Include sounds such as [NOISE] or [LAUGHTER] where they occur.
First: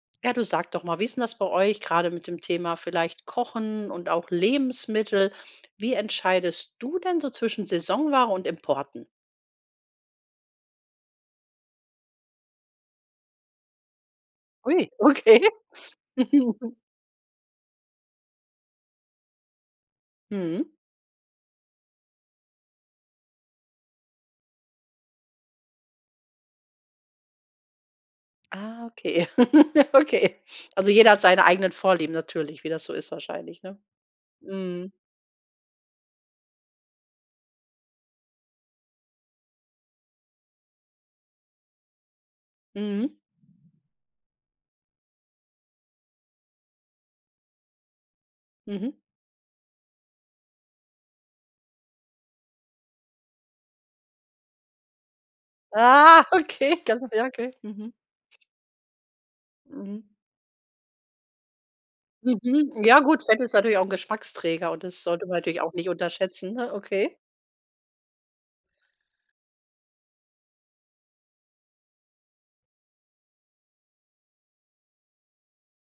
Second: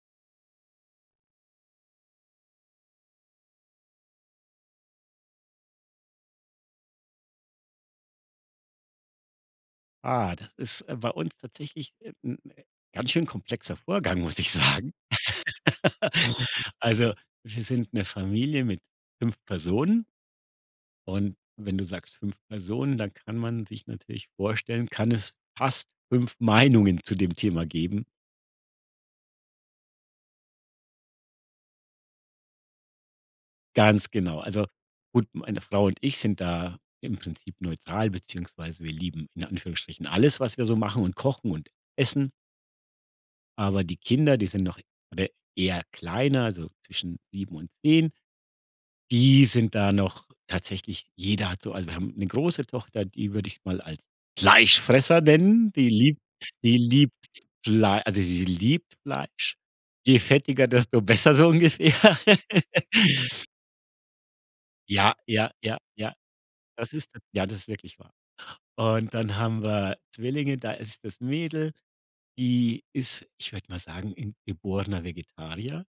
Ja, du sag doch mal, wie ist denn das bei euch grade mit dem Thema vielleicht Kochen und auch Lebensmittel? Wie entscheidest du denn so zwischen Saisonware und Importen? Ah, das ist, äh, bei uns tatsächlich, äh, 'n ganz schön komplexer Vorgang, muss ich Ui, sagen. okay. [LAUGHS] [CHUCKLES] Also, wir sind 'ne Familie mit 5 Personen Mhm. und wenn du sagst 5 Personen, dann kann man sich natürlich vorstellen, kann es fast 5 Meinungen zu dem Thema geben. Ah, okay, [CHUCKLES] okay. Also, jeder hat seine eigenen Vorlieben natürlich, wie das so ist wahrscheinlich, ne? Ganz genau. Also, Mhm. gut, meine Frau und ich sind da im Prinzip neutral beziehungsweise wir lieben in Anführungsstrichen alles, was wir so machen und kochen und essen. Mhm. Aber die Kinder, die sind noch oder eher kleiner, also, zwischen 7 und 10. Mhm. Die sind da noch tatsächlich jeder hat so also, wir haben 'ne große Tochter, die würde ich mal als Fleischfresser nennen. Die liebt Ah, die okay. Das ist liebt ja, okay, mhm. Flei also, sie liebt Fleisch. Mhm. Je fettiger, desto besser so ungefähr. Mhm, ja gut, Fett [LAUGHS] ist natürlich auch 'n Geschmacksträger und das Ja, sollte man ja, natürlich auch ja, nicht ja. unterschätzen, ne, Das ist okay. das Ja, das ist wirklich wahr. Und dann haben wir Zwillinge, da ist das Mädel, die ist, ich würde mal sagen, 'n geborener Vegetarier.